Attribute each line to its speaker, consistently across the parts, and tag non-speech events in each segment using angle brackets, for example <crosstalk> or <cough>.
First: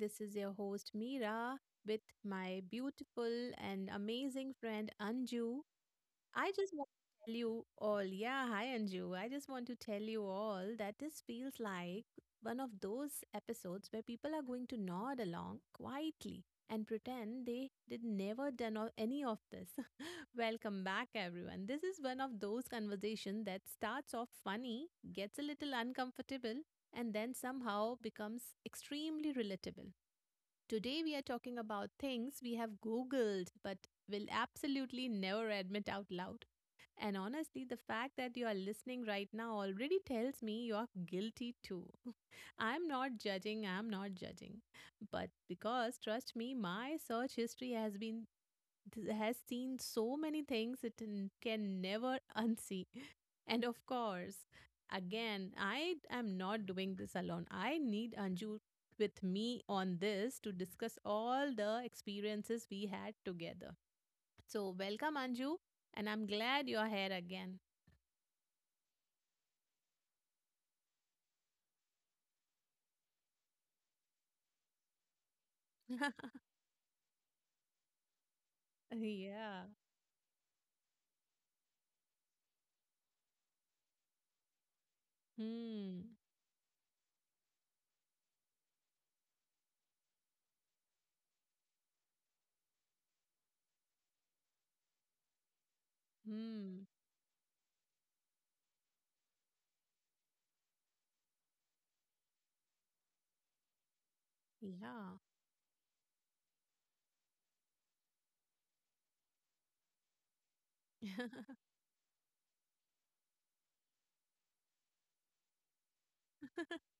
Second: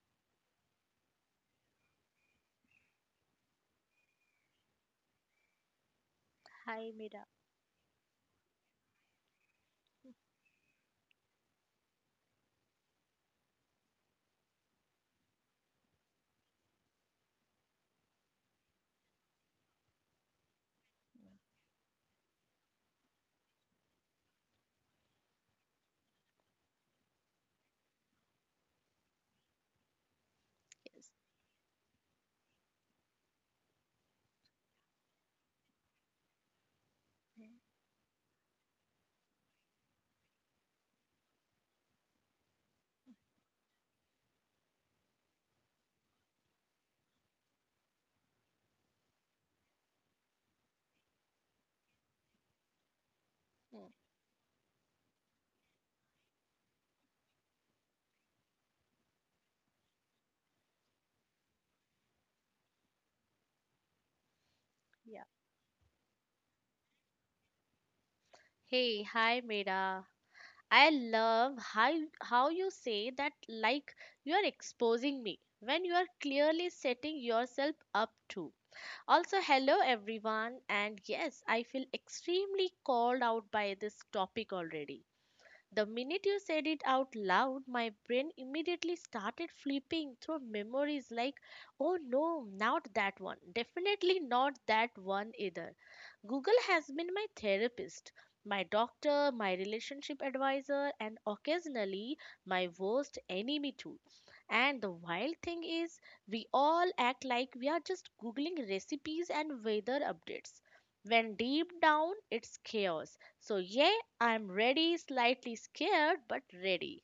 Speaker 1: This is your host Mira with my beautiful and amazing friend Anju. I just want
Speaker 2: Hi, Mira.
Speaker 1: to tell you all, yeah, hi Anju. I just want to tell you all that this feels like one of those episodes where people are going to nod along quietly and pretend they did never done any of this. <laughs> Welcome back, everyone. This is one of those conversations that starts off funny, gets a little uncomfortable, and then somehow becomes extremely relatable. Today,
Speaker 2: Yes.
Speaker 1: we are talking about things we have Googled but will absolutely never admit out loud. And
Speaker 2: Mm,
Speaker 1: honestly, the fact that you are listening right now already tells me you are guilty too. <laughs> I'm not judging, I'm not judging. But because trust me, my search history has seen so many things it can never <laughs> unsee. And of
Speaker 2: Mm.
Speaker 1: course, again, I am not doing this alone. I need Anju with me on this to discuss all the experiences we had together. So, welcome
Speaker 2: Yeah.
Speaker 1: Anju, and I'm glad you're here again.
Speaker 2: Hey, hi Mira. I love how you say that like you are exposing me when you are
Speaker 1: <laughs>
Speaker 2: clearly setting yourself up to. Also,
Speaker 1: Yeah.
Speaker 2: hello everyone, and yes, I feel extremely called out by this topic already. The
Speaker 1: Hmm.
Speaker 2: minute you said it out loud, my brain immediately started flipping through memories like, oh no, not that one. Definitely not that one either. Google has
Speaker 1: Hmm.
Speaker 2: been my therapist, my doctor, my relationship advisor, and occasionally my worst enemy too. And the
Speaker 1: Yeah.
Speaker 2: wild thing is, we all act like we are just Googling recipes and weather updates. When
Speaker 1: <laughs>
Speaker 2: deep down, it's chaos. So, yeah, I'm ready, slightly scared, but ready.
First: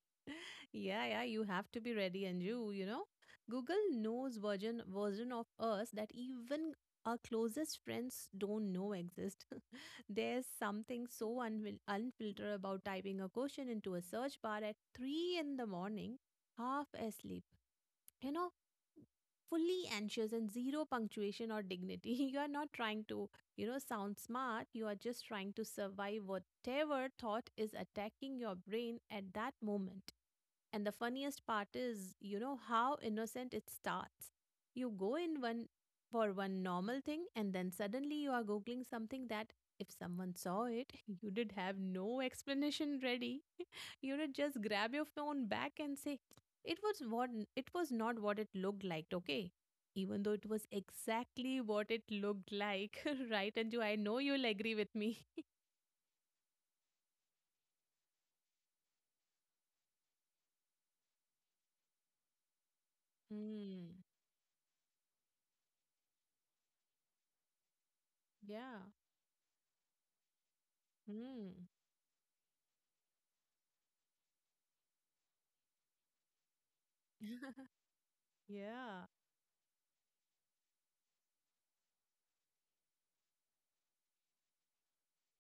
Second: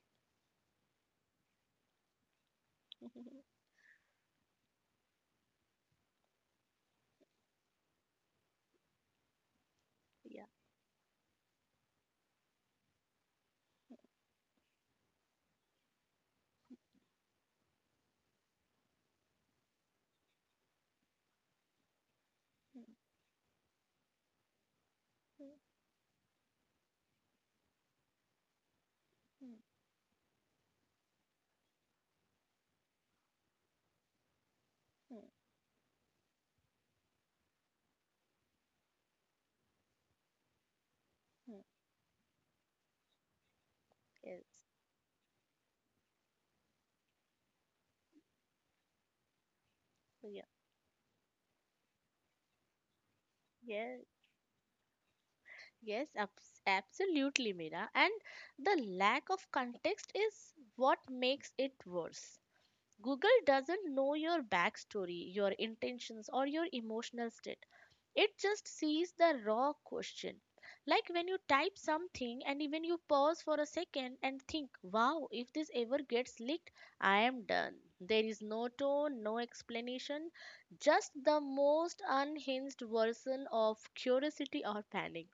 Speaker 1: Yeah, yeah, you have to be ready, and you know,
Speaker 2: <laughs>
Speaker 1: Google knows version of us that even our closest friends don't know exist. <laughs> There's
Speaker 2: Yeah.
Speaker 1: something so unfiltered about typing a question into a search bar at three in the morning, half asleep. You know, fully anxious and zero punctuation or dignity. <laughs> You are not trying to, you know, sound smart. You are just trying to survive whatever thought is attacking your brain at that moment. And the funniest part is, you know, how innocent it starts. You go in one for one normal thing, and then suddenly you are googling something that, if someone saw it, <laughs> you did have no explanation ready. You know,
Speaker 2: Yes.
Speaker 1: just grab your phone back and say it was what it was not what it looked like, okay, even though
Speaker 2: Yeah.
Speaker 1: it was exactly what it looked like. <laughs> Right, Anju, I
Speaker 2: Yes.
Speaker 1: know you'll agree with me.
Speaker 2: Yes. Absolutely, Mira. And the lack of context is what makes it worse. Google doesn't
Speaker 1: Hmm.
Speaker 2: know your backstory, your intentions, or your emotional state. It just
Speaker 1: Yeah.
Speaker 2: sees the raw question. Like when you
Speaker 1: Hmm.
Speaker 2: type something and even you pause for a second and think, wow, if this ever gets leaked, I am done. There is no
Speaker 1: Yeah.
Speaker 2: tone, no explanation, just the most unhinged version of curiosity or panic.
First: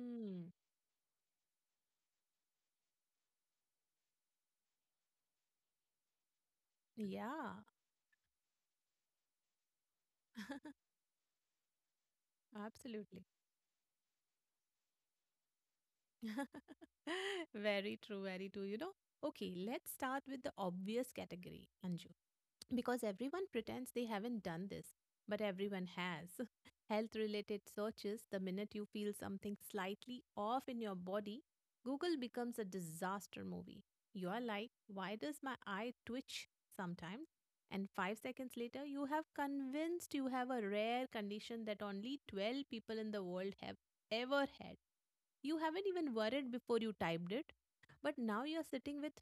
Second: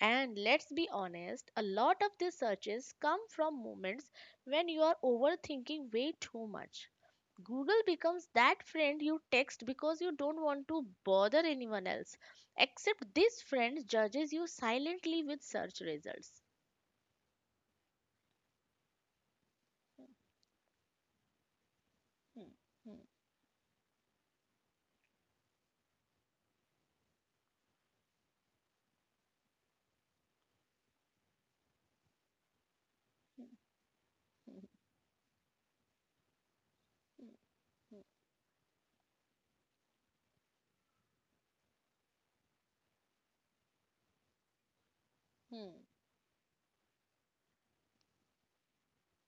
Speaker 2: And let's be honest, a lot of these searches come from moments when you are overthinking way too much.
Speaker 1: Yeah.
Speaker 2: Google becomes that friend you text because you don't want to
Speaker 1: <laughs>
Speaker 2: bother anyone else, except
Speaker 1: Absolutely.
Speaker 2: this friend judges you silently with search results.
Speaker 1: <laughs> Very true. Very true. You know, okay, let's start with the obvious category, Anju,
Speaker 2: Hmm, hmm,
Speaker 1: because everyone pretends they haven't done this, but everyone has. <laughs> Health related searches, the minute you feel something slightly off in your body, Google becomes a
Speaker 2: hmm,
Speaker 1: disaster movie. You're
Speaker 2: hmm,
Speaker 1: like, why does my eye twitch
Speaker 2: hmm,
Speaker 1: sometimes?
Speaker 2: hmm,
Speaker 1: And
Speaker 2: hmm,
Speaker 1: 5 seconds later, you have convinced you have a rare condition that only 12 people in the world have ever had. You
Speaker 2: hmm.
Speaker 1: haven't even worried before you typed it. But now you're sitting with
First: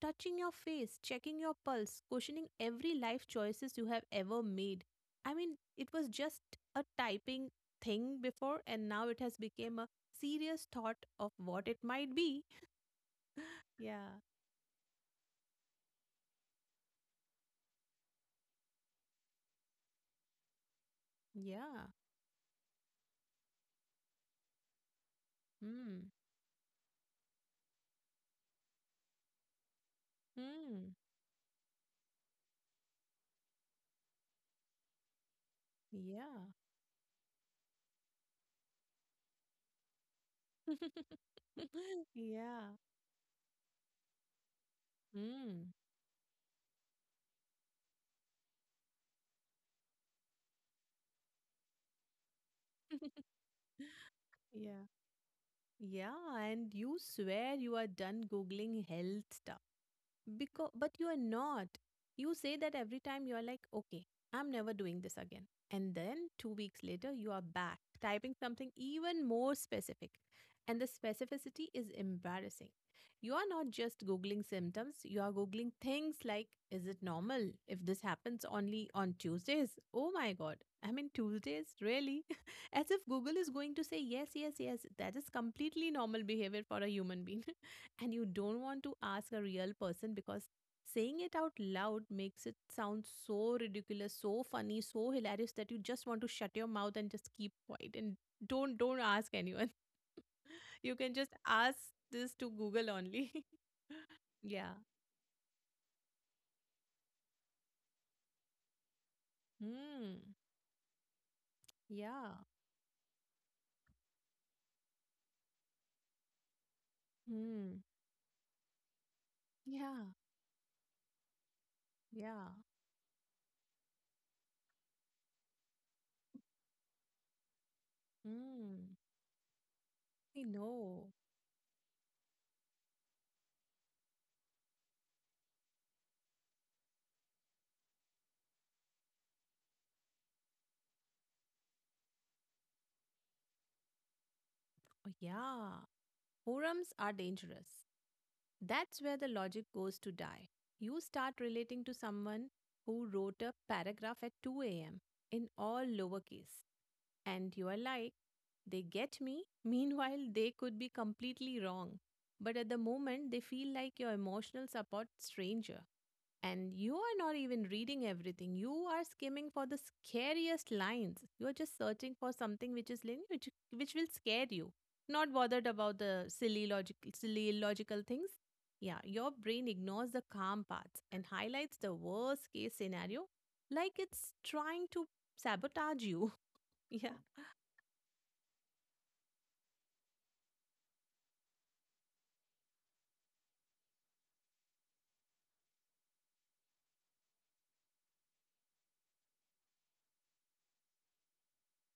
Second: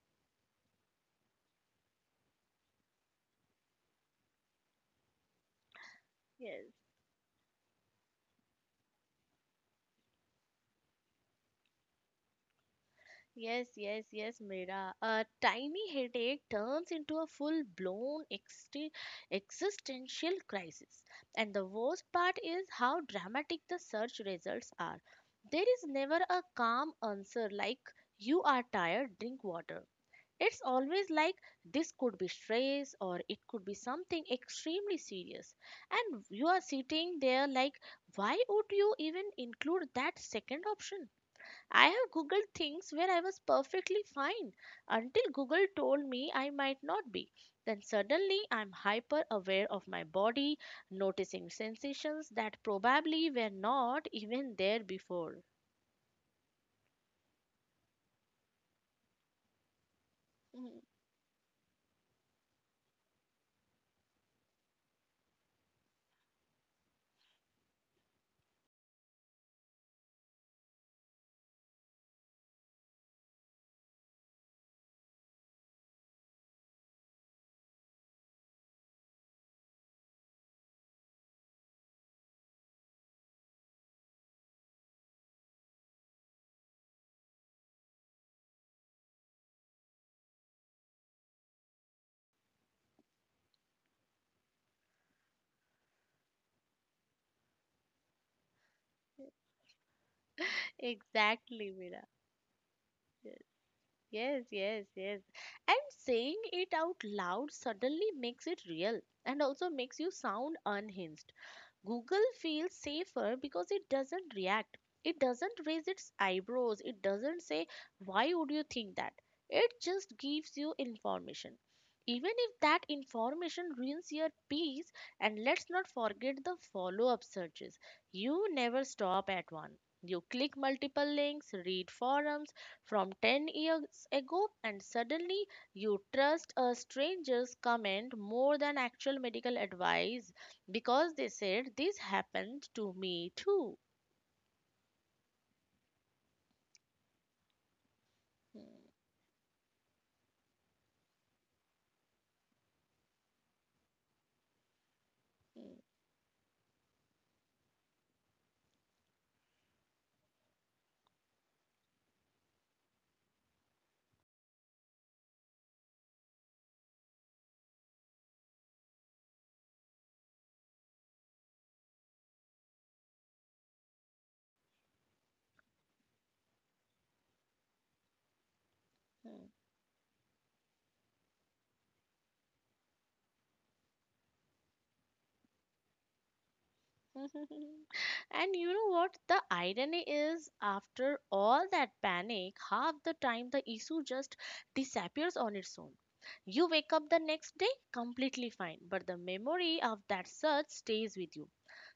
Speaker 1: touching your face, checking your pulse, questioning every life choices you have ever made. I mean, it was just
Speaker 2: Yes,
Speaker 1: a typing thing before, and now it has become a serious thought of what it might be.
Speaker 2: yes, yes,
Speaker 1: Yeah.
Speaker 2: yes, Mira. A tiny headache turns into a full blown existential crisis. And the
Speaker 1: Yeah.
Speaker 2: worst part is how dramatic the search results are. There is
Speaker 1: Hmm.
Speaker 2: never a calm answer like, you are tired, drink water. It's
Speaker 1: Hmm.
Speaker 2: always like this could be stress or it could be something extremely serious. And you
Speaker 1: Yeah.
Speaker 2: are sitting there like, why would you even include that second option? I have
Speaker 1: <laughs>
Speaker 2: Googled
Speaker 1: Yeah.
Speaker 2: things where I was perfectly fine until Google
Speaker 1: Hmm.
Speaker 2: told me I might not be. Then suddenly I'm hyper aware of my body, noticing sensations that probably
Speaker 1: <laughs>
Speaker 2: were not even there
Speaker 1: Yeah.
Speaker 2: before.
Speaker 1: Yeah, and you swear you are done googling health stuff, because but you are not. You say that every time. You're like, okay, I'm never doing this again. And then 2 weeks later, you are back typing something even more specific, and the specificity is embarrassing. You are not just googling symptoms, you are googling things like, is it normal if this happens only on Tuesdays? Oh my god. I mean, Tuesdays, really? <laughs> As if Google is going to say, yes, yes, yes, that is completely normal behavior for a human being. And you don't want to ask a real person, because saying it out loud makes it sound so ridiculous, so funny, so hilarious that you just want to shut your mouth and just keep quiet and don't ask
Speaker 2: <laughs>
Speaker 1: anyone. <laughs> You can just
Speaker 2: Exactly,
Speaker 1: ask
Speaker 2: Mira.
Speaker 1: this to Google only. <laughs>
Speaker 2: Yes,
Speaker 1: Yeah.
Speaker 2: yes, yes. And saying it out loud suddenly makes it real and also makes you
Speaker 1: Hmm.
Speaker 2: sound unhinged. Google
Speaker 1: Yeah.
Speaker 2: feels safer because it doesn't react. It doesn't raise its eyebrows. It doesn't say,
Speaker 1: Hmm.
Speaker 2: why would you think that? It
Speaker 1: Yeah.
Speaker 2: just gives you information. Even
Speaker 1: Yeah.
Speaker 2: if that information ruins your peace, and let's not forget the follow up searches. You never
Speaker 1: Hmm.
Speaker 2: stop at one. You
Speaker 1: I
Speaker 2: click multiple
Speaker 1: know.
Speaker 2: links, read forums from 10 years ago, and suddenly you trust a stranger's comment more than actual medical advice because they said this happened to me too.
Speaker 1: Oh, yeah, forums are dangerous.
Speaker 2: Hmm,
Speaker 1: That's where the logic goes to die. You start relating to someone who wrote a paragraph at 2 a.m. in
Speaker 2: hmm,
Speaker 1: all lowercase. And you are like, they get me. Meanwhile, they could be completely wrong. But at the moment, they feel like your emotional support stranger. And you are not even reading everything. You are skimming for the scariest lines. You are just searching for something which is linear, which will scare you. Not bothered about the silly logical, silly illogical things. Yeah, your
Speaker 2: hmm.
Speaker 1: brain ignores the calm parts and highlights the worst case scenario, like it's trying to sabotage you. <laughs> Yeah.
Speaker 2: <laughs> And you know what? The irony is, after all that panic, half the time the issue just disappears on its own. You wake up the next day completely fine, but the memory of that search stays with you.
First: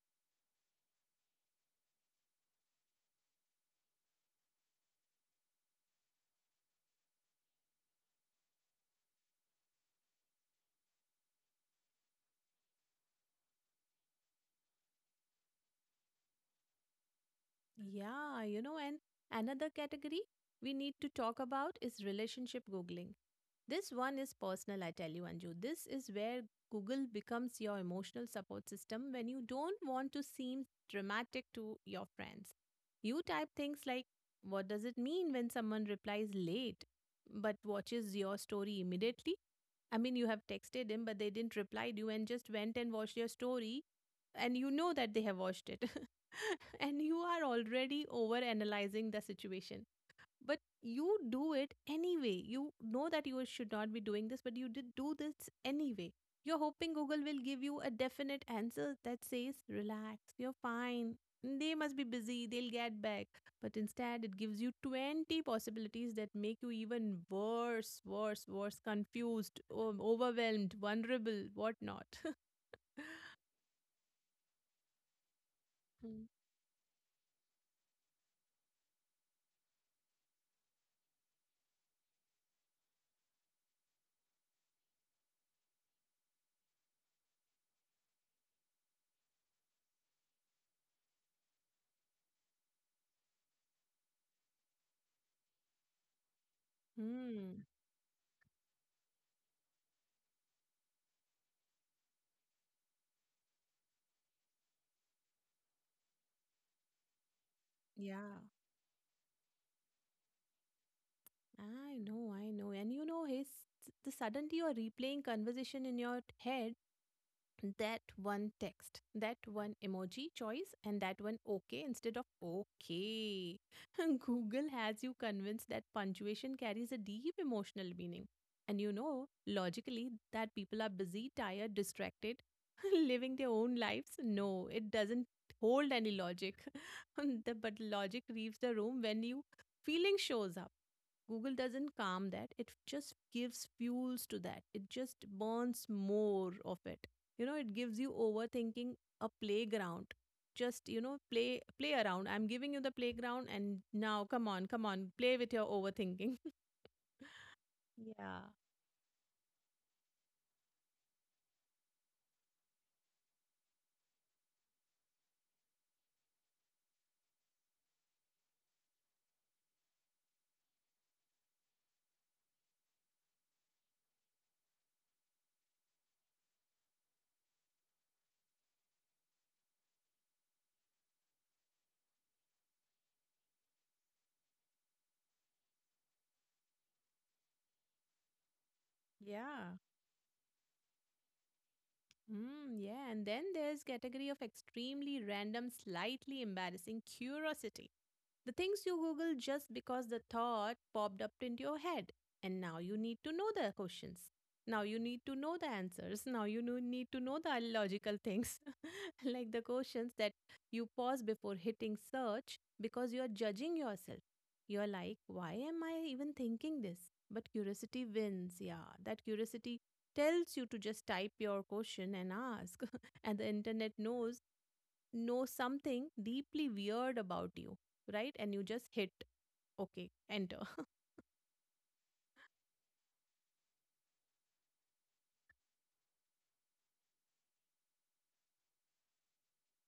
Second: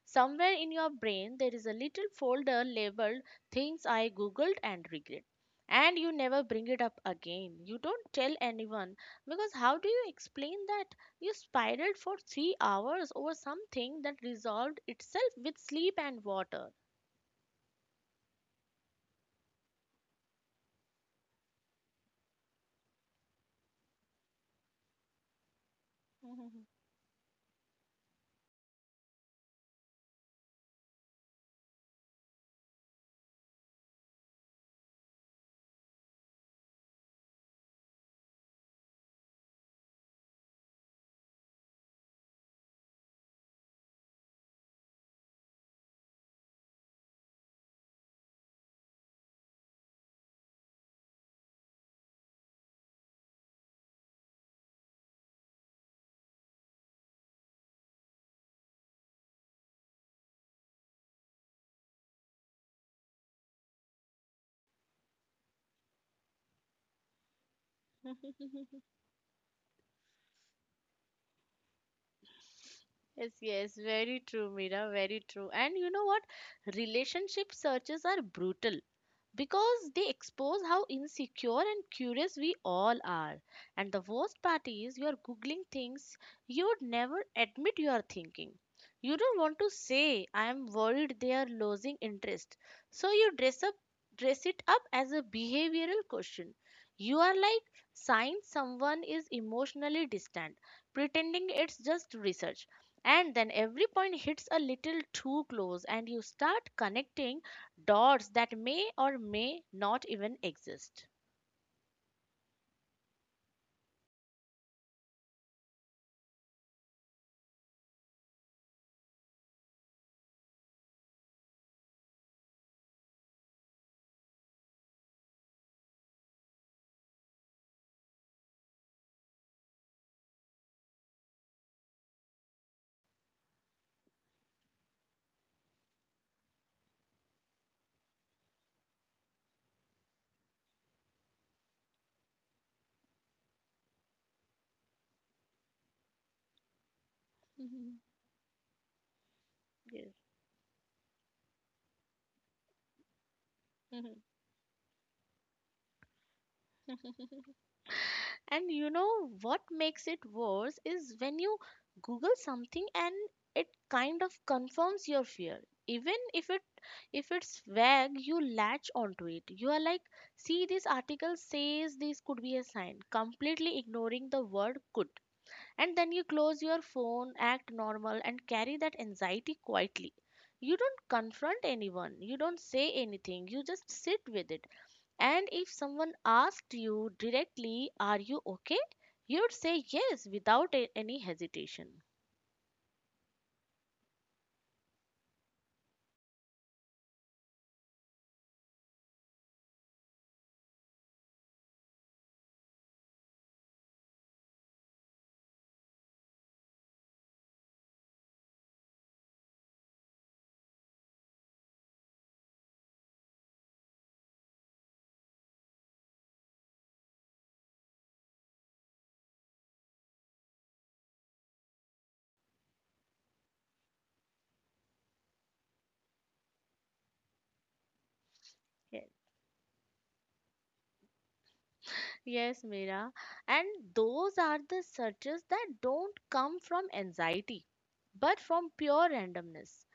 Speaker 2: Somewhere in your brain, there is a little folder labeled Things I Googled and Regret. And you never bring it up again. You don't tell anyone because how do you explain that? You spiraled for 3 hours over something that resolved itself with sleep and water.
Speaker 1: Yeah, you know, and another category we need to talk about is relationship Googling. This one is personal, I tell you, Anju. This is where
Speaker 2: <laughs>
Speaker 1: Google becomes your emotional support system when you don't want to seem dramatic to your friends. You type things like, what does it mean when someone replies late but watches your story immediately? I mean, you have texted him, but they didn't reply to you and just went and watched your story, and you know that they have watched it. <laughs> And you are already over analyzing the situation, but you do it anyway. You know that you should not be doing this, but you did do this anyway. You're hoping Google will give you a definite answer that says, relax, you're fine, they must be busy, they'll get back. But instead it gives you 20 possibilities that make you even worse, confused, overwhelmed, vulnerable, whatnot. <laughs>
Speaker 2: Yes, yes, very true, Mira, very true. And you know what? Relationship searches are brutal. Because they expose how insecure and curious we all are. And the worst part is you are googling things you'd never admit you are thinking. You don't want to say I am worried they are losing interest. So you dress it up as a behavioral question. You are like
Speaker 1: Hmm.
Speaker 2: signs someone is emotionally distant, pretending it's just research. And then every point hits a little too close and you start connecting dots
Speaker 1: Yeah,
Speaker 2: that may or may not even exist.
Speaker 1: I know, I know. And you know, his the suddenly you're replaying conversation in your head, that one text, that one emoji choice, and that one okay instead of okay. <laughs> Google has you convinced that punctuation carries a deep emotional meaning. And you know, logically, that people are busy, tired, distracted, <laughs> living their own lives. No, it doesn't hold any logic. <laughs> But logic leaves the room when you feeling shows up. Google doesn't calm that. It just gives fuels to that. It just burns more of it. You know, it
Speaker 2: Mhm.
Speaker 1: gives you overthinking a
Speaker 2: Yes.
Speaker 1: playground. Just, you know, play around. I'm giving you the playground and now, come on, come on, play with your overthinking.
Speaker 2: <laughs>
Speaker 1: <laughs> Yeah.
Speaker 2: And you know what makes it worse is when you Google something and it kind of confirms your fear. Even if it's vague, you latch onto it. You are like, see this article says this could be a sign, completely ignoring the word could. And then you close your phone, act normal, and carry that anxiety quietly. You don't confront anyone, you don't say anything, you just sit with it. And if someone asked you directly, are you okay? You'd
Speaker 1: Yeah.
Speaker 2: say yes without any hesitation.
Speaker 1: Mm, yeah, and then there's category of extremely random, slightly embarrassing curiosity. The things you Google just because the thought popped up into your head. And now you need to know the questions. Now you need to know the answers. Now you need to know the logical things, <laughs> like the questions that you pause before hitting search because you're judging yourself. You're like, why am I even thinking this? But curiosity wins. Yeah, that curiosity tells you to just type your question and ask. <laughs> And the internet knows something deeply weird about you, right, and you just
Speaker 2: Yes.
Speaker 1: hit okay, enter. <laughs>
Speaker 2: Yes, Mira. And those are the searches that don't come from anxiety, but from pure randomness.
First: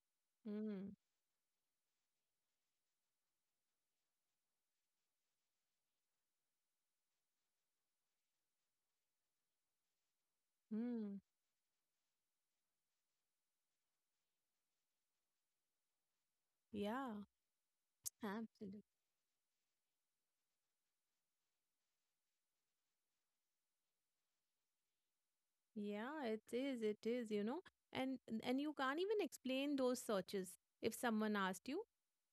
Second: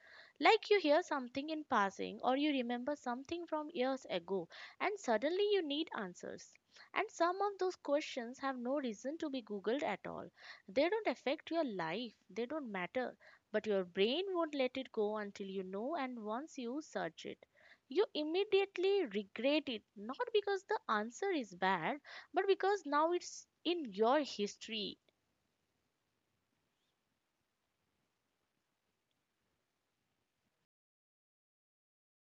Speaker 2: Like you
Speaker 1: Mm,
Speaker 2: hear something in passing, or you remember something from years ago, and suddenly you need answers. And some of those questions have no reason to be Googled at all. They don't
Speaker 1: mm.
Speaker 2: affect your life, they don't matter. But your brain won't let it go until you know, and once you
Speaker 1: Yeah.
Speaker 2: search it you
Speaker 1: Absolutely.
Speaker 2: immediately regret it, not because the answer is bad but because now it's in your history.
Speaker 1: Yeah, it is. It is, you know. And you can't even explain those searches if someone asked you.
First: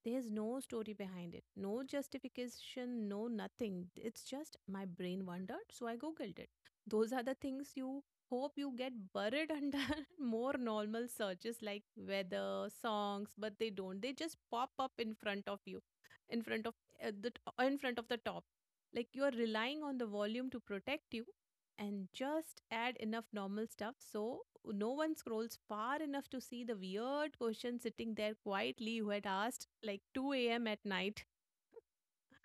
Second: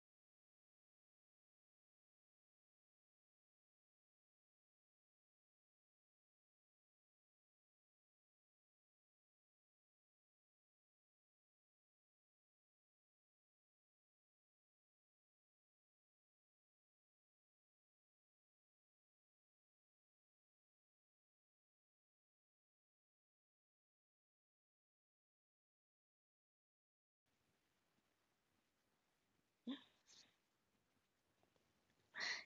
Speaker 1: There's no story behind it. No justification, no nothing. It's just, my brain wondered, so I googled it. Those are the things you hope you get buried under <laughs> more normal searches like weather, songs, but they don't. They just pop up in front of you, in front of in front of the top. Like you are relying on the volume to protect you, and just add enough normal stuff so no one scrolls far enough to see the weird question sitting there quietly who had asked like 2 a.m. at night.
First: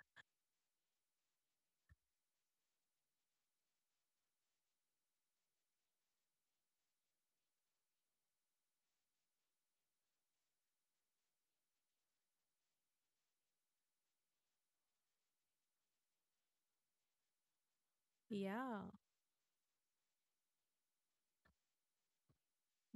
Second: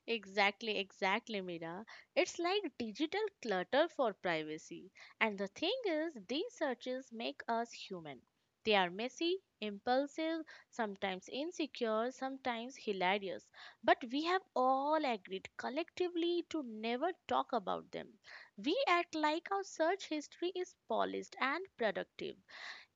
Speaker 2: Exactly, exactly, Mira. It's like digital clutter for privacy. And the thing is, these searches make us human. They are messy, impulsive, sometimes insecure, sometimes hilarious. But we have all agreed collectively to never talk about them. We
Speaker 1: Yeah.
Speaker 2: act like our search history is polished and productive.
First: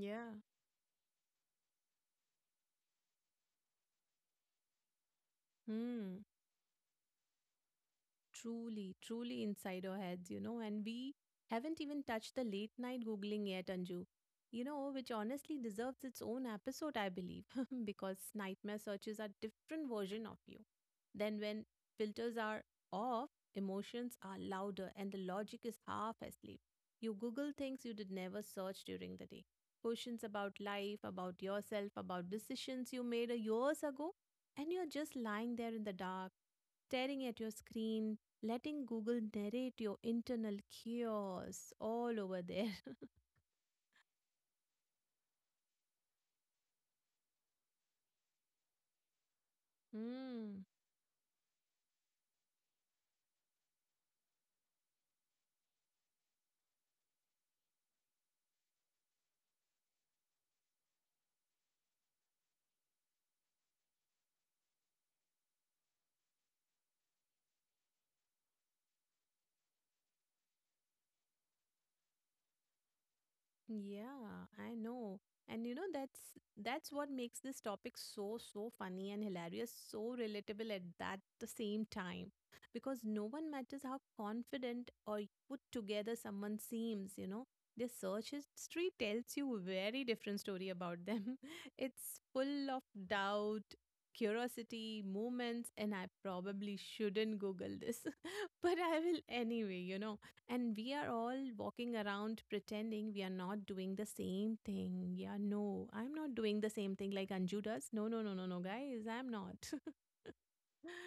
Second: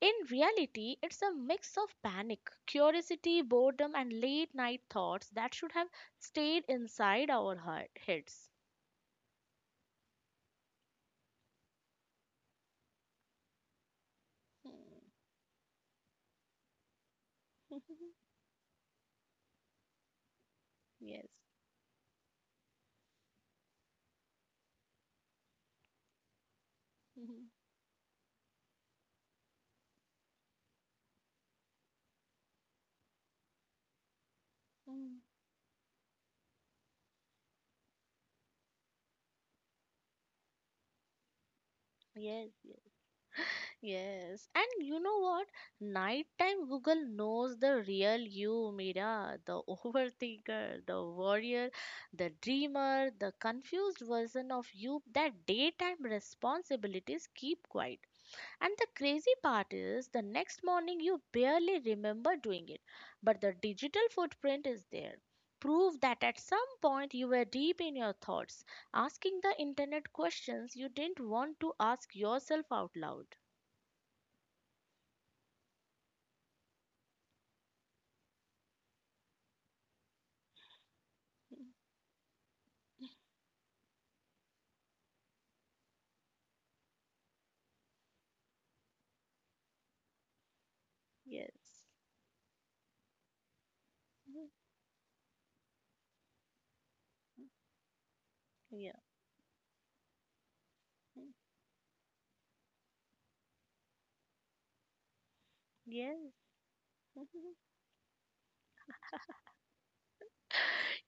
Speaker 2: In reality, it's a mix of panic, curiosity, boredom, and late night thoughts that should have
Speaker 1: Hmm.
Speaker 2: stayed inside our heads.
Speaker 1: Truly, truly inside our heads, you know, and we haven't even touched the late night Googling yet, Anju. You know,
Speaker 2: Hmm.
Speaker 1: which honestly deserves its own episode, I believe, <laughs> because
Speaker 2: <laughs>
Speaker 1: nightmare searches are different version of you.
Speaker 2: Yes.
Speaker 1: Then when filters are off, emotions are louder and the logic is half asleep. You
Speaker 2: Mhm.
Speaker 1: Google things you did never search during the day. Questions about life, about yourself, about decisions you made a years ago, and you're
Speaker 2: Hmm.
Speaker 1: just lying there in the dark staring at your screen, letting Google narrate your internal chaos all over
Speaker 2: Yes,
Speaker 1: there. <laughs>
Speaker 2: yes, yes. And you know what? Nighttime Google knows the real you, Mira, the <laughs>
Speaker 1: Hmm.
Speaker 2: overthinker, the warrior, the dreamer, the confused version of you that daytime responsibilities keep quiet. And the crazy part is, the next morning you barely remember doing it, but the digital footprint is there. Proof that at some point you were deep in your thoughts, asking the internet questions you didn't want to ask yourself out loud.
Speaker 1: Yeah, I know. And you know that's what makes this topic so so funny and hilarious, so relatable at that the
Speaker 2: Hmm.
Speaker 1: same time. Because no one matters how confident or put together someone seems, you know, their search history tells you a very different story about them. <laughs>
Speaker 2: Yes.
Speaker 1: It's full of doubt,
Speaker 2: Hmm,
Speaker 1: curiosity, moments, and I probably shouldn't
Speaker 2: hmm.
Speaker 1: Google this, <laughs> but
Speaker 2: Yeah.
Speaker 1: I will anyway, you know, and we are
Speaker 2: Hmm.
Speaker 1: all walking around pretending we are not doing the same thing. Yeah, no, I'm
Speaker 2: Yes.
Speaker 1: not doing the same thing
Speaker 2: Hmm,
Speaker 1: like
Speaker 2: hmm.
Speaker 1: Anju does. No, no, no, no, no, guys, I'm not. <laughs>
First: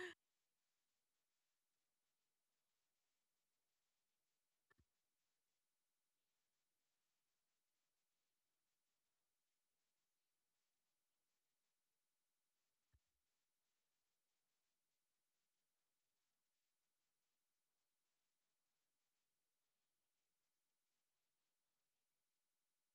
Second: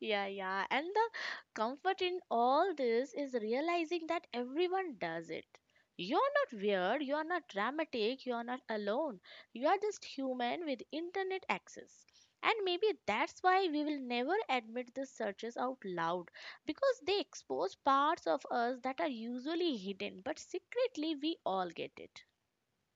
Speaker 2: Yeah, yeah. And the comfort in all this is realizing that everyone does it. You're not weird, you're not dramatic, you're not alone. You are just human with internet access. And maybe that's why we will never admit these searches out loud, because they expose parts of us that are usually hidden, but secretly we all get it.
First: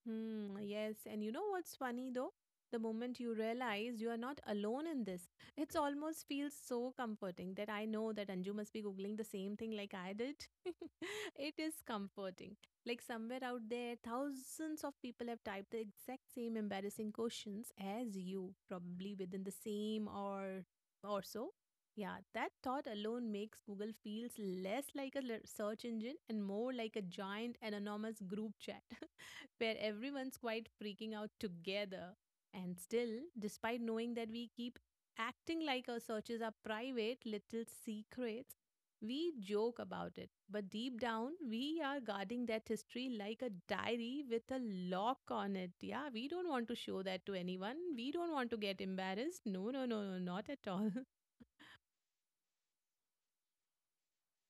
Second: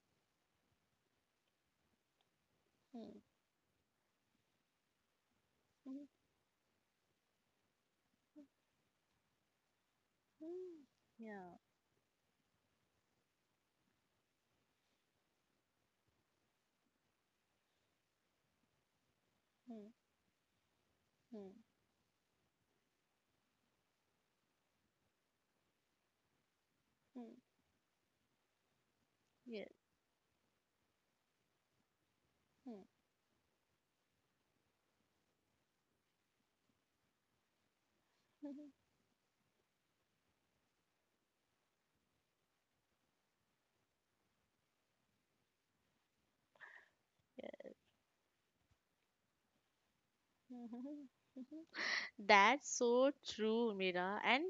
Speaker 1: Hmm, yes. And you know what's funny though? The
Speaker 2: Hmm.
Speaker 1: moment you realize you are not alone in this, it
Speaker 2: Hmm.
Speaker 1: almost feels so comforting that I know that Anju must be googling the same thing like I did.
Speaker 2: Hmm.
Speaker 1: <laughs> It
Speaker 2: Yeah.
Speaker 1: is comforting. Like somewhere out there, thousands of people have typed the exact same embarrassing questions as you, probably within the
Speaker 2: Hmm.
Speaker 1: same or so.
Speaker 2: Hmm.
Speaker 1: Yeah, that thought alone makes Google feels less like a search engine and more like a
Speaker 2: Hmm.
Speaker 1: giant anonymous group chat. <laughs>
Speaker 2: Yes.
Speaker 1: Where everyone's quite freaking out together. And
Speaker 2: Hmm.
Speaker 1: still, despite knowing that we keep acting like our searches are private little secrets, we joke about it. But deep down, we are guarding that history like a diary with a lock on it. Yeah, we don't want to show that to
Speaker 2: <laughs> Yes.
Speaker 1: anyone. We don't want to get embarrassed. No, no, no, no, not at all. <laughs>
Speaker 2: <laughs> That's so true, Mira. And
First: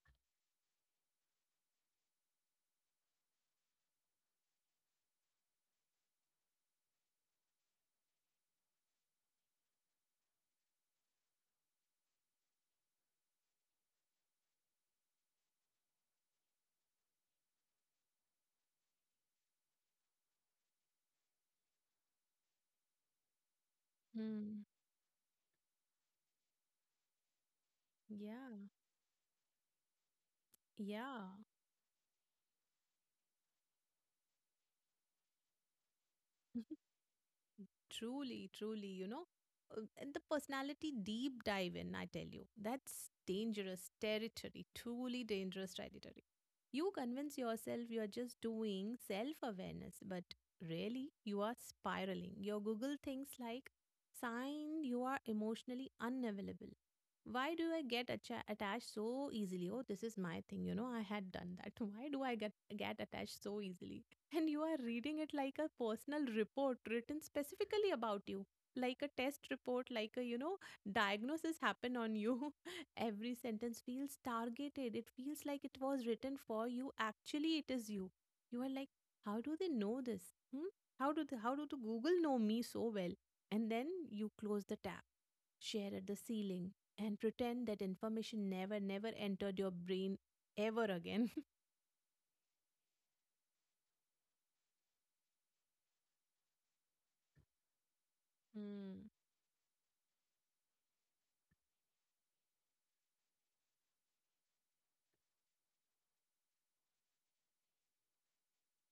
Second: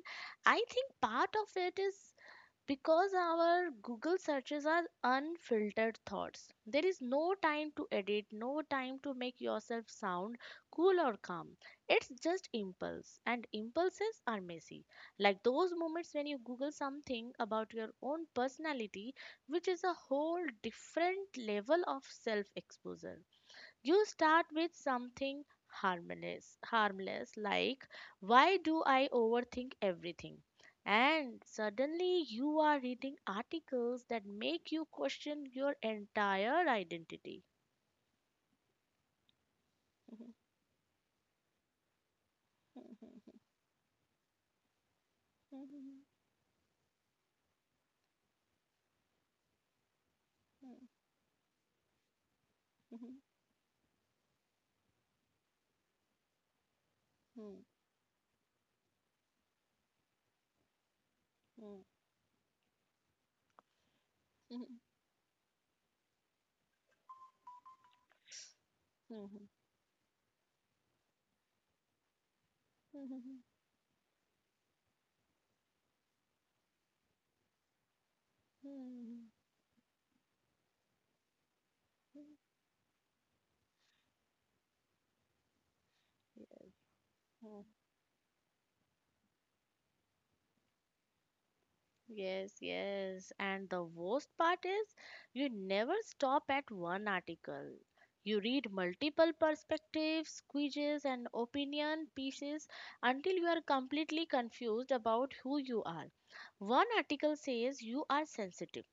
Speaker 2: I think part of it is because our Google searches are unfiltered thoughts. There is no time to edit, no time to make yourself sound cool or calm. It's just impulse, and impulses are messy. Like those moments when you Google something about your own personality, which is a whole different level of self exposure. You start
Speaker 1: Hmm.
Speaker 2: with something harmless like, why
Speaker 1: Yeah,
Speaker 2: do I overthink everything?
Speaker 1: yeah.
Speaker 2: And suddenly you are reading articles that make you question your entire identity.
Speaker 1: Truly, truly, you know, and the personality deep dive in, I tell you, that's dangerous territory, truly dangerous territory. You convince yourself you're just doing self awareness, but really, you are spiraling. Your Google thinks like, sign you are emotionally unavailable. Why do I get attached so easily? Oh, this is my thing, you know, I had done that. <laughs> Why do I get attached so easily? And you are reading it like a personal report written specifically about you, like a test report, like a, you know, diagnosis happen on you. <laughs> Every sentence feels targeted. It feels like it was written for you. Actually, it is you. You are like, how do they know this? Hmm? How do the Google know me so well? And then you close the tab, share at the ceiling, and pretend
Speaker 2: <laughs>
Speaker 1: that information never, never entered your brain ever again.
Speaker 2: Yes, yes. And the worst part is you never stop at one article.
Speaker 1: <laughs>
Speaker 2: You read
Speaker 1: Hmm.
Speaker 2: multiple perspectives, quizzes, and opinion pieces until you are completely confused about who you are. One article says you are sensitive.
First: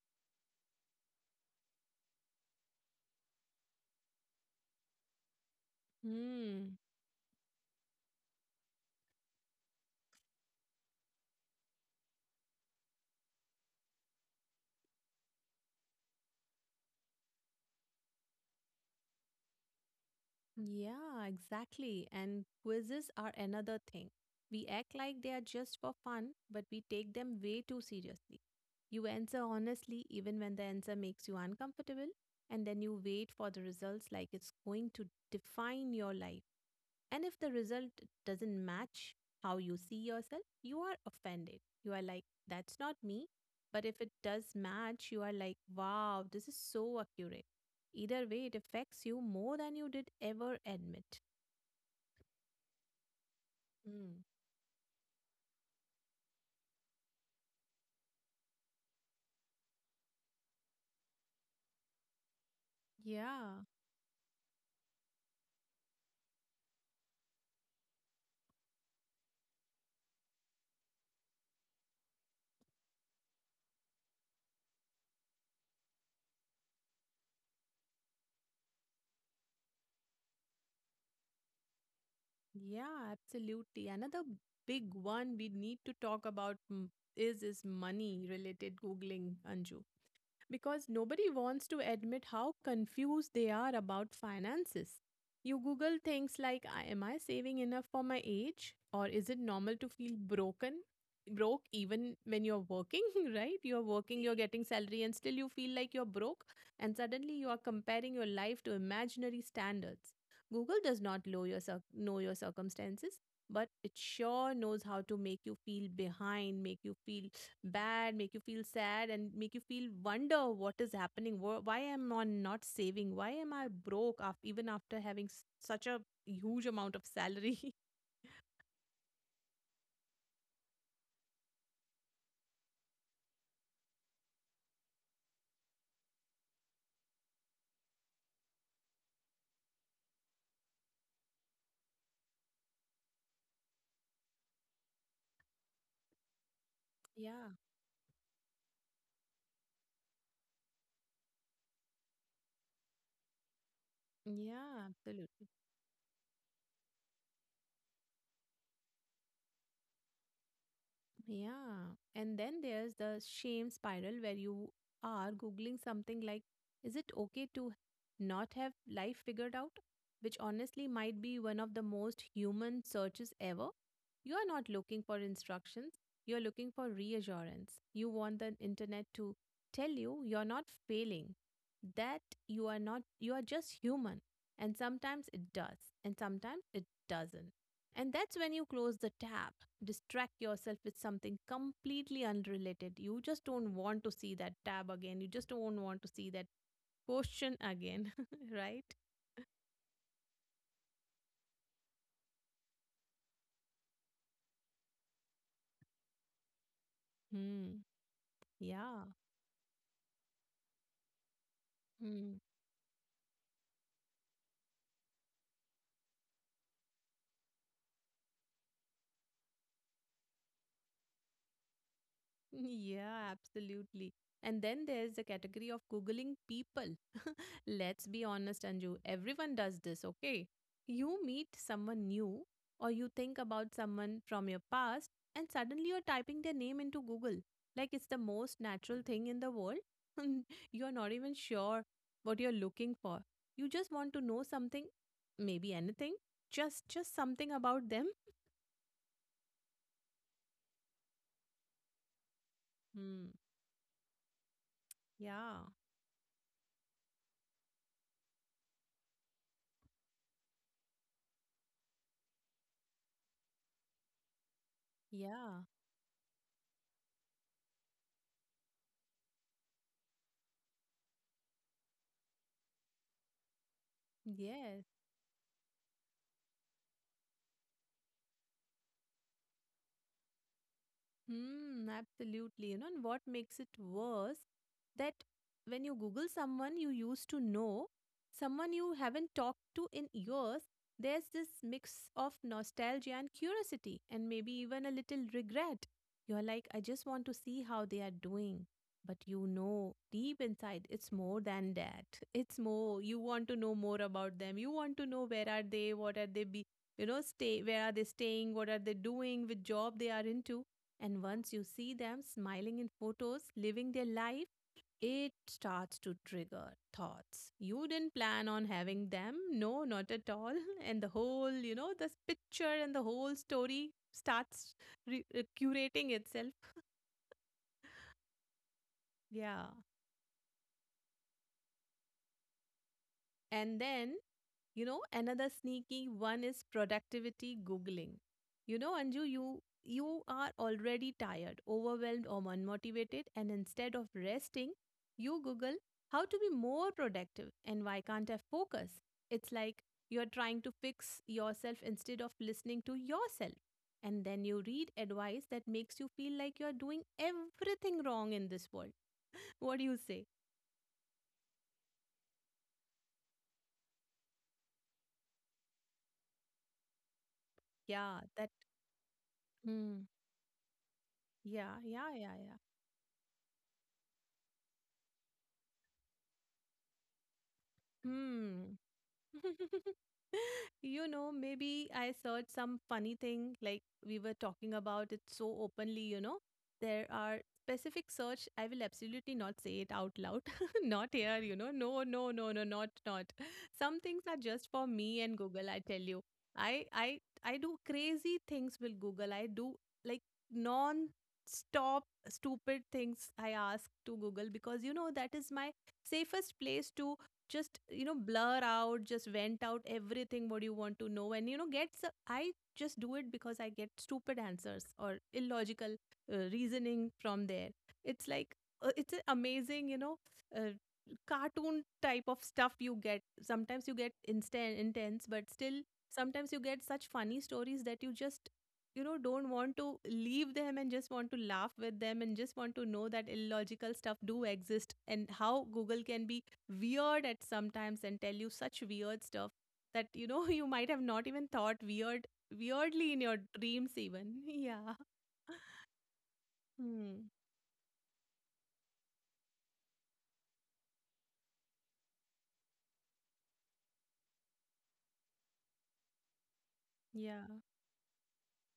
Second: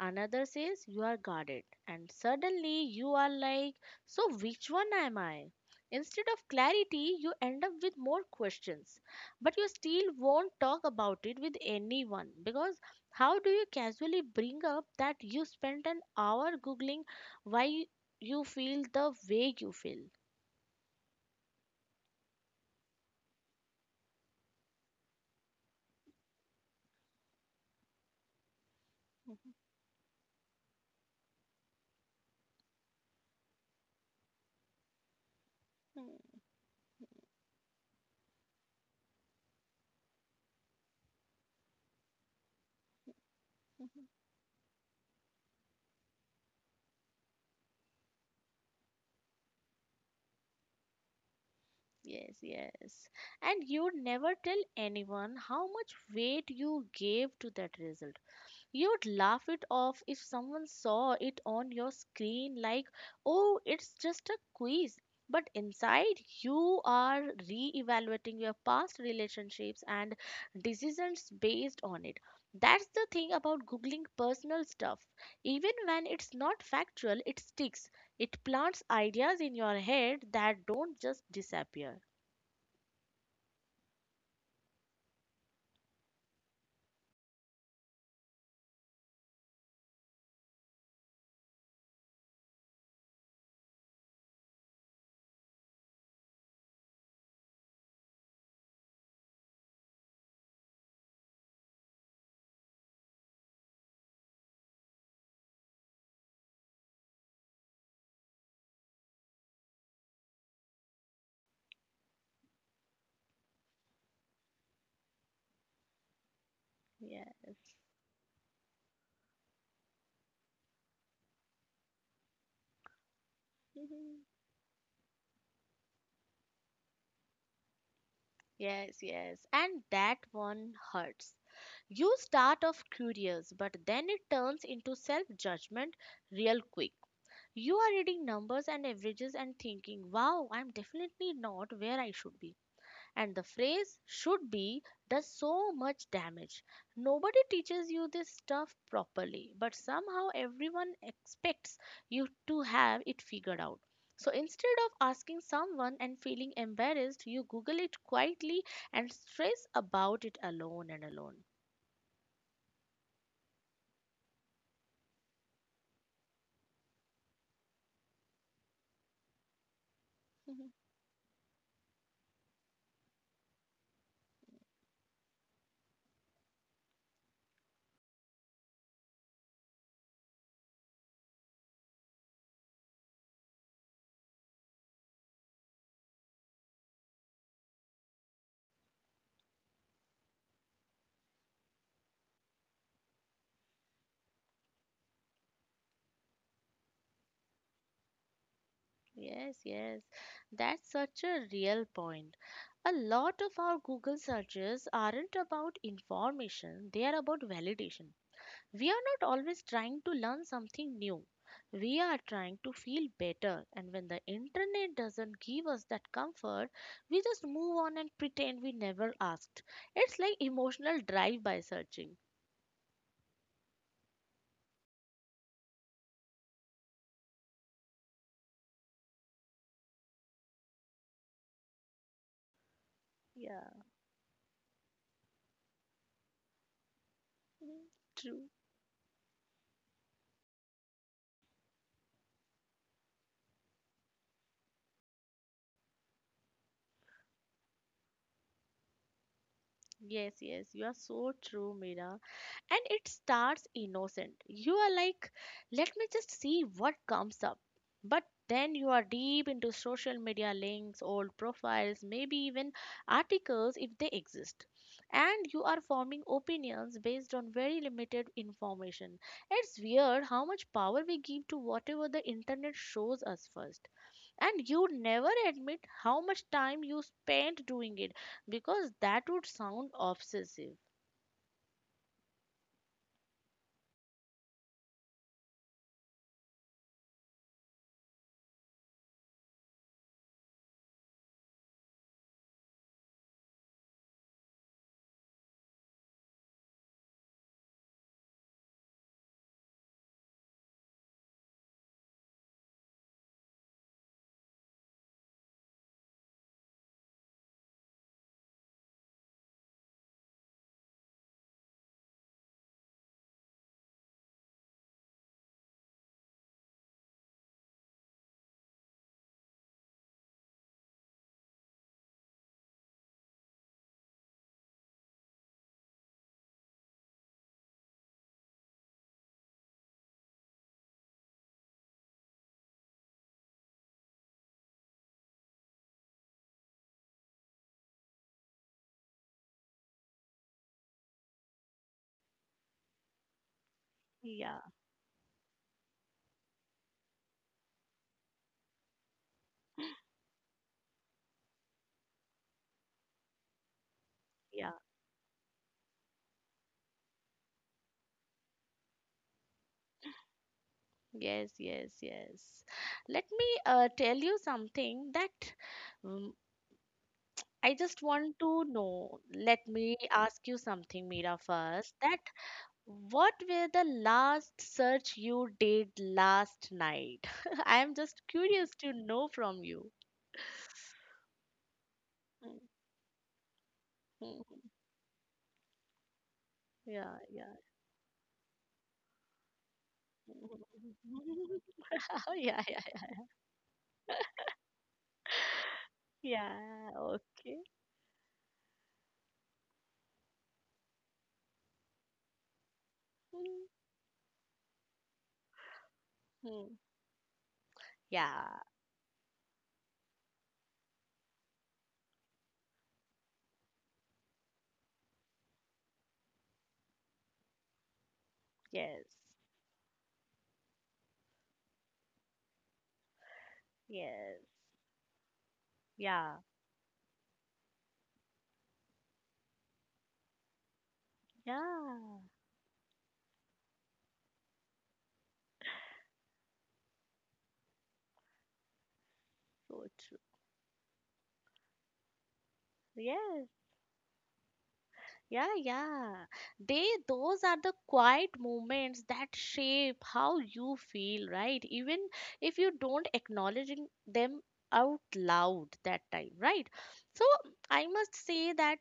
Speaker 2: Another says you are guarded. And suddenly you are like, so which one am I? Instead of
Speaker 1: Hmm.
Speaker 2: clarity, you end up with more questions. But you still won't talk about it with anyone, because how do you casually bring up that you spent an hour googling why you feel the way you feel?
Speaker 1: Yeah, exactly. And quizzes are another thing. We act like they are just for fun, but we take them way too seriously. You answer
Speaker 2: <laughs>
Speaker 1: honestly even when the answer makes you uncomfortable, and then you wait for the results like it's going to define your life. And if the result doesn't match how you see yourself, you are offended. You are like, that's not me. But if it does match, you are like, wow, this is so accurate. Either way, it affects you more than you did ever admit.
Speaker 2: Yes, yes. And you
Speaker 1: Mm.
Speaker 2: never tell anyone how much weight you gave to that result. You'd laugh it off if someone saw it on your screen, like, oh,
Speaker 1: Yeah,
Speaker 2: it's just a quiz. But inside, you are re evaluating your past relationships and decisions based on it. That's the thing about Googling personal stuff. Even when it's not factual, it sticks. It plants ideas in your head that don't just disappear.
Speaker 1: yeah, absolutely. Another big one we need to talk about is money related Googling, Anju. Because nobody wants to admit how confused they are about finances. You Google things like, "I- Am I saving enough for my age? Or is it normal to feel broken? Broke even when you're working," <laughs> right? You're working, you're getting salary, and still you feel like you're broke. And suddenly you are comparing your life to imaginary standards. Google does not know your, circumstances, but it sure knows how to make you feel behind, make you feel
Speaker 2: Yes.
Speaker 1: bad, make you feel sad, and make you feel wonder what is happening. Why am I not saving? Why am I broke
Speaker 2: <laughs>
Speaker 1: after even after having such a huge amount of salary? <laughs>
Speaker 2: Yes, yes. And that one hurts. You start off curious, but then it turns into self judgment real quick. You are reading numbers and averages and thinking, wow, I'm definitely not where I should be. And the phrase should be does so much damage. Nobody
Speaker 1: Yeah.
Speaker 2: teaches you this stuff properly, but somehow everyone expects you to have it figured out. So instead
Speaker 1: Yeah,
Speaker 2: of asking
Speaker 1: absolutely.
Speaker 2: someone and feeling embarrassed, you Google it quietly and stress about it alone and alone.
Speaker 1: Yeah. And then there's the shame spiral where you are Googling something like, is it okay to not have life figured out? Which honestly
Speaker 2: <laughs>
Speaker 1: might be one of the most human searches ever. You are not looking for instructions, you are looking for reassurance. You want the internet to tell you you're not failing, that you are not, you are just human. And sometimes it does, and sometimes it doesn't. And that's when you close the tab distract yourself with something completely unrelated. You just don't want to see that tab again. You just don't want to see that question again, <laughs> right?
Speaker 2: Yes, yes, that's such a real point. A lot of our Google searches aren't about information, they are about
Speaker 1: Hmm.
Speaker 2: validation. We are
Speaker 1: Yeah.
Speaker 2: not always trying to learn something new. We are
Speaker 1: Hmm. <laughs>
Speaker 2: trying to feel better. And when the internet doesn't give us that comfort, we just move on and pretend we never asked. It's like emotional drive by searching.
Speaker 1: Yeah, absolutely. And then there's the category of Googling people. Let's be honest, Anju. Everyone does this, okay? You meet someone new or you think
Speaker 2: Yeah,
Speaker 1: about someone from your past, and suddenly you're typing their name into Google.
Speaker 2: mm,
Speaker 1: Like it's the
Speaker 2: true.
Speaker 1: most natural thing in the world. <laughs> You're not even sure what you're looking for. You just want to know something, maybe anything, just something about them.
Speaker 2: Yes, yes, you are so true, Mira. And it
Speaker 1: Hmm.
Speaker 2: starts innocent. You are like,
Speaker 1: Yeah.
Speaker 2: let me just see what comes up. But then you are deep into social media links, old profiles, maybe even articles if they exist. And you
Speaker 1: Yeah.
Speaker 2: are forming opinions based on very limited information. It's weird how much power we give to whatever the internet shows us first. And you
Speaker 1: Yes.
Speaker 2: never admit how much time you spent doing it, because that would sound obsessive.
Speaker 1: Hmm, absolutely. You know, and what makes it worse that when you Google someone you used to know, someone you haven't talked to in years, there's this mix of nostalgia and curiosity, and maybe even a little regret. You're like, I just want to see how they are doing. But you know, deep inside, it's more than that. <laughs> It's more, you want to know more about them. You want to know where are they, what are they be, you know, stay, where are they staying, what are they doing, which job they are into, and once you see them smiling in photos, living their life, it starts to trigger thoughts. You didn't plan on having them. No, not at all. <laughs> And the whole, you know, this picture and the whole story starts curating itself. Yeah. And then, you know, another sneaky one is productivity googling. You know, Anju, you are already tired, overwhelmed or unmotivated and instead of
Speaker 2: Yeah,
Speaker 1: resting, you google how to be more productive and why can't I focus? It's like you're trying to fix yourself instead of listening to yourself. And then you
Speaker 2: yeah.
Speaker 1: read advice that makes you feel like you're doing everything wrong in this world. <laughs> What do you say?
Speaker 2: Yes, yes, yes. Let me tell you something that um, I just
Speaker 1: Yeah,
Speaker 2: want
Speaker 1: that.
Speaker 2: to know. Let me
Speaker 1: Hmm.
Speaker 2: ask you something, Mira,
Speaker 1: Yeah,
Speaker 2: first.
Speaker 1: yeah,
Speaker 2: That
Speaker 1: yeah, yeah.
Speaker 2: what were the last search you did last night? <laughs> I am just curious
Speaker 1: Hmm.
Speaker 2: to know from you.
Speaker 1: <laughs> You know, maybe I searched
Speaker 2: Mm,
Speaker 1: some funny thing like we were
Speaker 2: mm.
Speaker 1: talking about it so openly, you know. There
Speaker 2: Yeah,
Speaker 1: are
Speaker 2: yeah.
Speaker 1: specific search. I will absolutely not say it out loud. <laughs> Not here, you know. No,
Speaker 2: <laughs> Oh,
Speaker 1: no, no,
Speaker 2: yeah,
Speaker 1: no,
Speaker 2: yeah,
Speaker 1: not not. Some things are just for me and Google, I tell you. I
Speaker 2: yeah.
Speaker 1: I I
Speaker 2: Okay.
Speaker 1: do crazy things with Google. I do like non-stop stupid things I
Speaker 2: Mm,
Speaker 1: ask to Google because you know that is my safest
Speaker 2: mm.
Speaker 1: place to just you know
Speaker 2: Yeah,
Speaker 1: blur out, just vent out everything what you want to know, and you know get s- I just do it because I get stupid answers or illogical reasoning from there. It's like,
Speaker 2: yes,
Speaker 1: it's a amazing, you know, uh, cartoon type of stuff you get. Sometimes you get
Speaker 2: yes,
Speaker 1: instant intense, but still
Speaker 2: yeah,
Speaker 1: sometimes you get such funny stories that you just, you know, don't want to leave them and just want to laugh with
Speaker 2: yeah.
Speaker 1: them and just want to know that illogical stuff do exist, and how google can be weird at sometimes and tell you such weird stuff that
Speaker 2: Good.
Speaker 1: you know <laughs> you might have not even thought weirdly in your
Speaker 2: Yes,
Speaker 1: dreams even. <laughs> Yeah.
Speaker 2: yeah, yeah. They,
Speaker 1: Hmm.
Speaker 2: those are the quiet moments that shape how you feel, right? Even if you don't acknowledging them out loud that time, right? So
Speaker 1: Yeah.
Speaker 2: I must say that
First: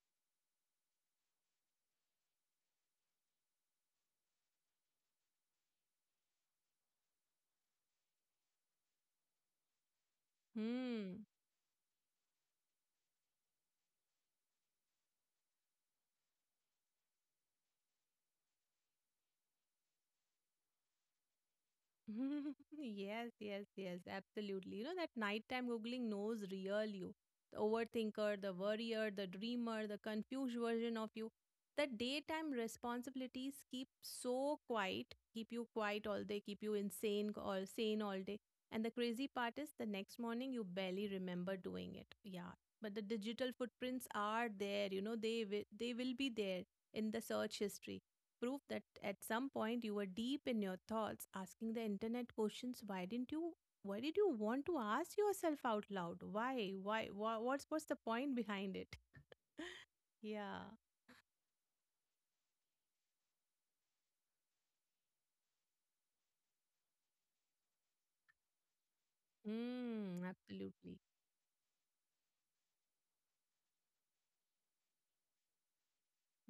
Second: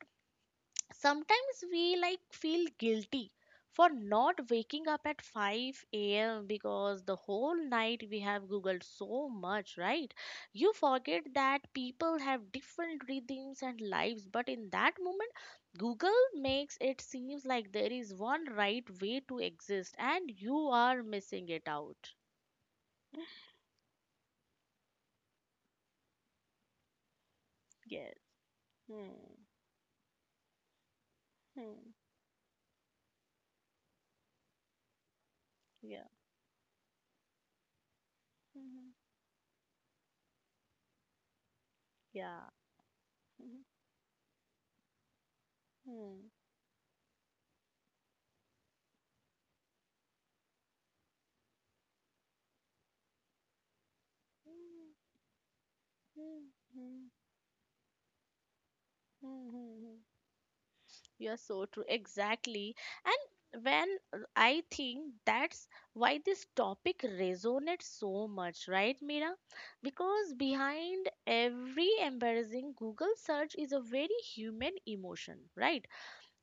Speaker 2: sometimes we like feel guilty for not waking up at 5 a.m. because the whole night we have googled so much, right? You forget
Speaker 1: Hmm.
Speaker 2: that people have different rhythms and lives, but in that moment, Google makes it seems like there is one right way to exist and you are missing it out.
Speaker 1: <laughs> Yes, yes, yes, absolutely. You know, that nighttime Googling knows real you, the
Speaker 2: Yeah.
Speaker 1: overthinker, the worrier, the
Speaker 2: Hmm.
Speaker 1: dreamer, the confused version of you. The
Speaker 2: Hmm.
Speaker 1: daytime responsibilities keep so quiet, keep you
Speaker 2: Yeah.
Speaker 1: quiet all day, keep you insane or sane all day. And the
Speaker 2: Hmm.
Speaker 1: crazy part is the next morning you barely remember doing it.
Speaker 2: Yeah.
Speaker 1: Yeah, but the digital
Speaker 2: Hmm.
Speaker 1: footprints are there, you know, they will be
Speaker 2: Hmm.
Speaker 1: there in the search history, proof that at some point you were deep in your thoughts asking the internet questions. Why didn't you, why did you want to
Speaker 2: Hmm.
Speaker 1: ask yourself out loud?
Speaker 2: Hmm.
Speaker 1: Why, why,
Speaker 2: Hmm.
Speaker 1: why what's the point behind it?
Speaker 2: Hmm. Hmm.
Speaker 1: <laughs> Yeah.
Speaker 2: You're so true. Exactly. And when I think that's why this topic resonates so much, right, Mira?
Speaker 1: Mm,
Speaker 2: Because
Speaker 1: absolutely.
Speaker 2: behind every embarrassing Google search is a very human emotion, right?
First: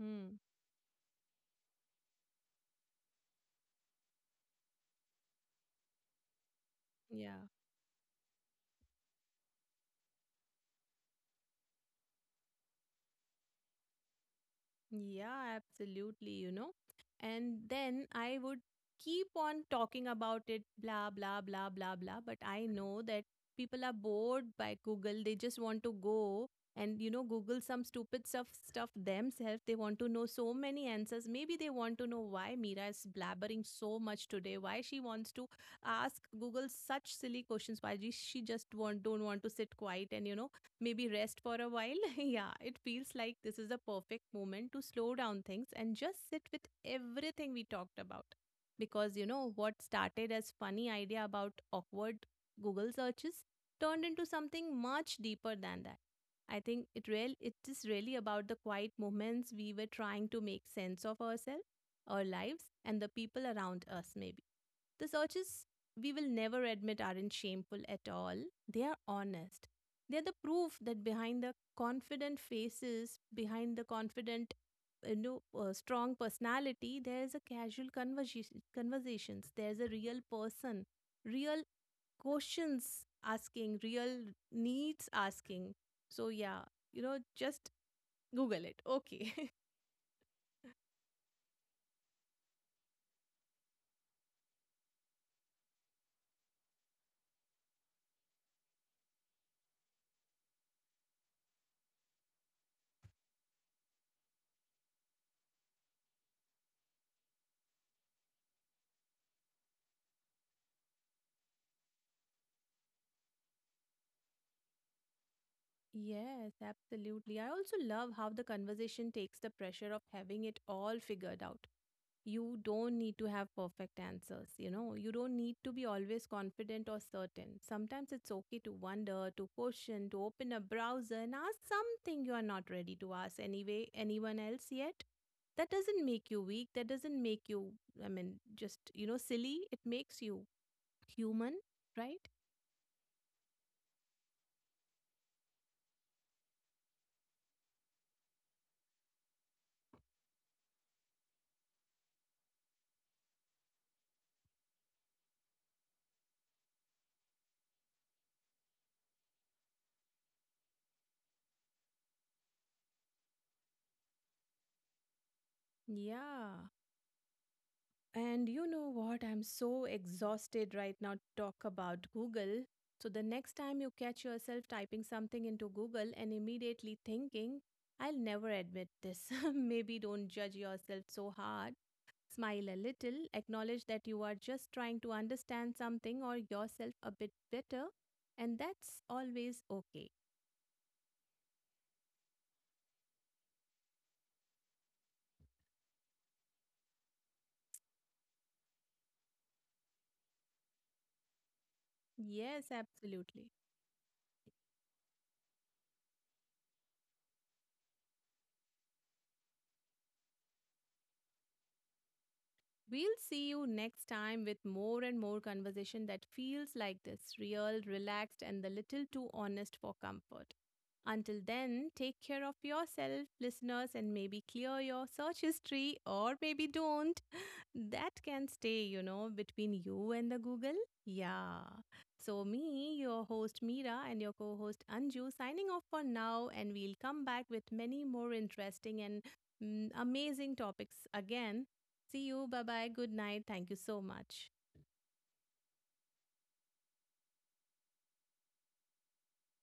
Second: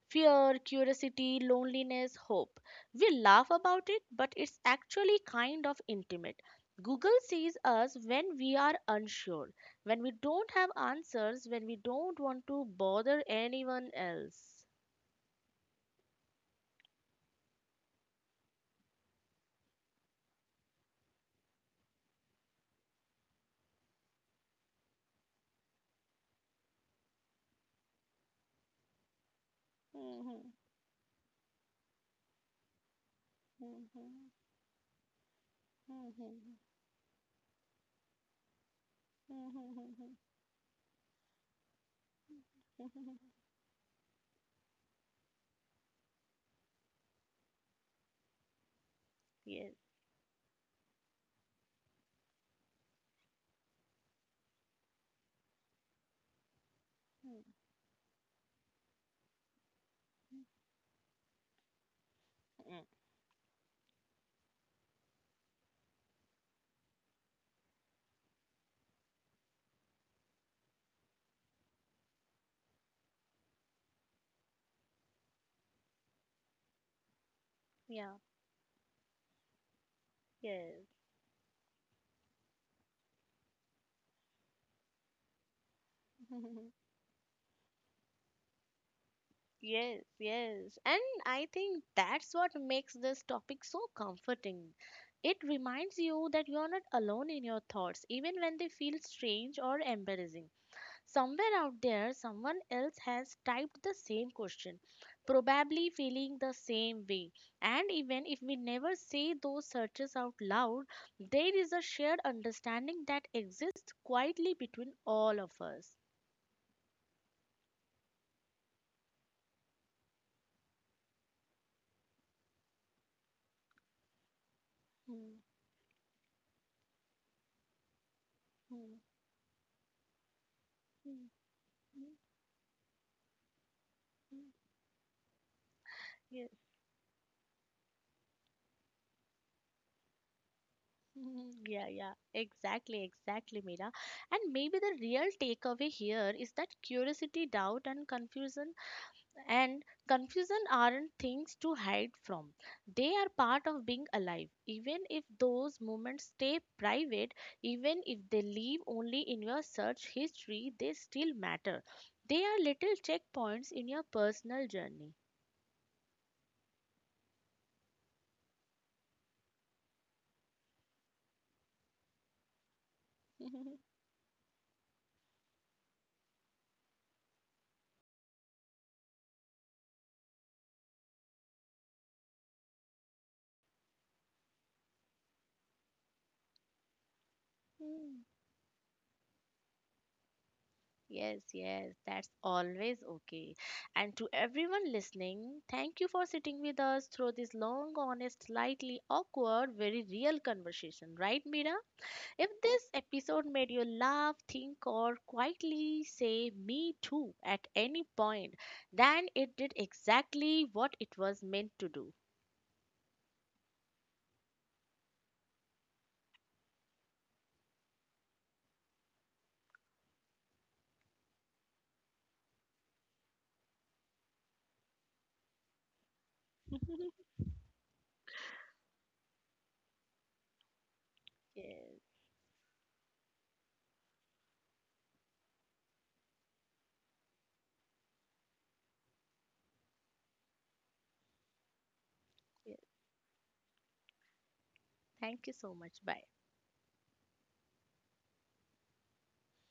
Speaker 1: Mm,
Speaker 2: Fear, curiosity, loneliness, hope. We laugh about it, but it's actually kind of intimate. Google
Speaker 1: yeah.
Speaker 2: sees us when we are unsure, when we don't have answers, when we don't want to bother anyone else.
Speaker 1: Yeah, absolutely, you know. And then I would keep on talking about it, blah, blah, blah, blah, blah. But I know that people are bored by Google. They just want to go and, you know, Google some stupid stuff themselves. They
Speaker 2: <laughs>
Speaker 1: want to know
Speaker 2: Yes.
Speaker 1: so many answers. Maybe they want to know why Mira is blabbering so much today, why she wants to ask Google such silly questions, why she just want don't want to sit quiet and, you know, maybe rest for a while. <laughs> Yeah, it feels like this is the perfect moment to slow down things and just sit with everything we talked about. Because you know what started as funny idea about awkward Google searches turned into something much deeper than that. I think it is really about the quiet moments we were trying to make sense of ourselves, our lives,
Speaker 2: Mm.
Speaker 1: and the people around us maybe. The searches we will never admit aren't shameful at all. They are honest. They're the proof that behind the confident faces, behind the confident, you know, strong personality, there's a casual
Speaker 2: Yeah.
Speaker 1: conversations. There's a real
Speaker 2: Yes.
Speaker 1: person, real questions asking, real needs asking. So yeah,
Speaker 2: <laughs>
Speaker 1: you know, just Google it. Okay. <laughs>
Speaker 2: Yes, yes. And I think that's what makes this topic so comforting. It reminds you that you are not alone in your thoughts, even when they feel strange or embarrassing. Somewhere out there, someone else has typed the same question, probably feeling the same way. And even if we never say those searches out loud, there is a shared understanding that exists quietly between all of us.
Speaker 1: Yes, absolutely. I also love how the conversation takes the pressure of having it all figured out. You don't need to have perfect answers, you know. You don't
Speaker 2: <laughs>
Speaker 1: need to be always confident or certain. Sometimes it's okay
Speaker 2: Hmm,
Speaker 1: to
Speaker 2: hmm,
Speaker 1: wonder, to question, to open a browser
Speaker 2: hmm,
Speaker 1: and ask
Speaker 2: hmm,
Speaker 1: something you are not ready to ask anyway, anyone else yet. That doesn't
Speaker 2: hmm.
Speaker 1: make
Speaker 2: Yeah.
Speaker 1: you weak. That doesn't make you, I mean, just, you know, silly. It makes you human,
Speaker 2: <laughs> Yeah, yeah,
Speaker 1: right?
Speaker 2: exactly, exactly, Mira. And maybe the real takeaway here is that curiosity, doubt, and confusion aren't things to hide from. They are part of being alive. Even if those moments stay private, even if they live only in your search history, they still matter. They are little checkpoints in your personal journey.
Speaker 1: Yeah. And you know what? I'm so exhausted right now to talk about Google. So the next time
Speaker 2: <laughs>
Speaker 1: you catch yourself typing something into Google and immediately thinking, I'll never admit this. <laughs> Maybe don't judge yourself so hard. Smile a little, acknowledge that you are just trying to understand something or yourself a bit better,
Speaker 2: Mm.
Speaker 1: and that's always okay.
Speaker 2: Yes, yes, that's always okay. And to everyone listening, thank you for sitting with us through this long, honest, slightly awkward, very real conversation, right, Mira? If
Speaker 1: Yes,
Speaker 2: this episode
Speaker 1: absolutely.
Speaker 2: made you laugh, think, or quietly say me too at any point, then it did exactly what it was meant to do.
Speaker 1: We'll see you next time with more and more conversation that feels like this real, relaxed, and a little too honest for comfort. Until then, take care of yourself, listeners, and maybe clear your search history or
Speaker 2: <laughs>
Speaker 1: maybe
Speaker 2: Yes,
Speaker 1: don't, that can stay, you know, between you and the Google. Yeah.
Speaker 2: yes.
Speaker 1: So, me, your host Meera, and your co host Anju signing off for now, and we'll come back with many more interesting and amazing topics again. See you. Bye bye. Good night. Thank you so much.
Speaker 2: Thank you so much. Bye.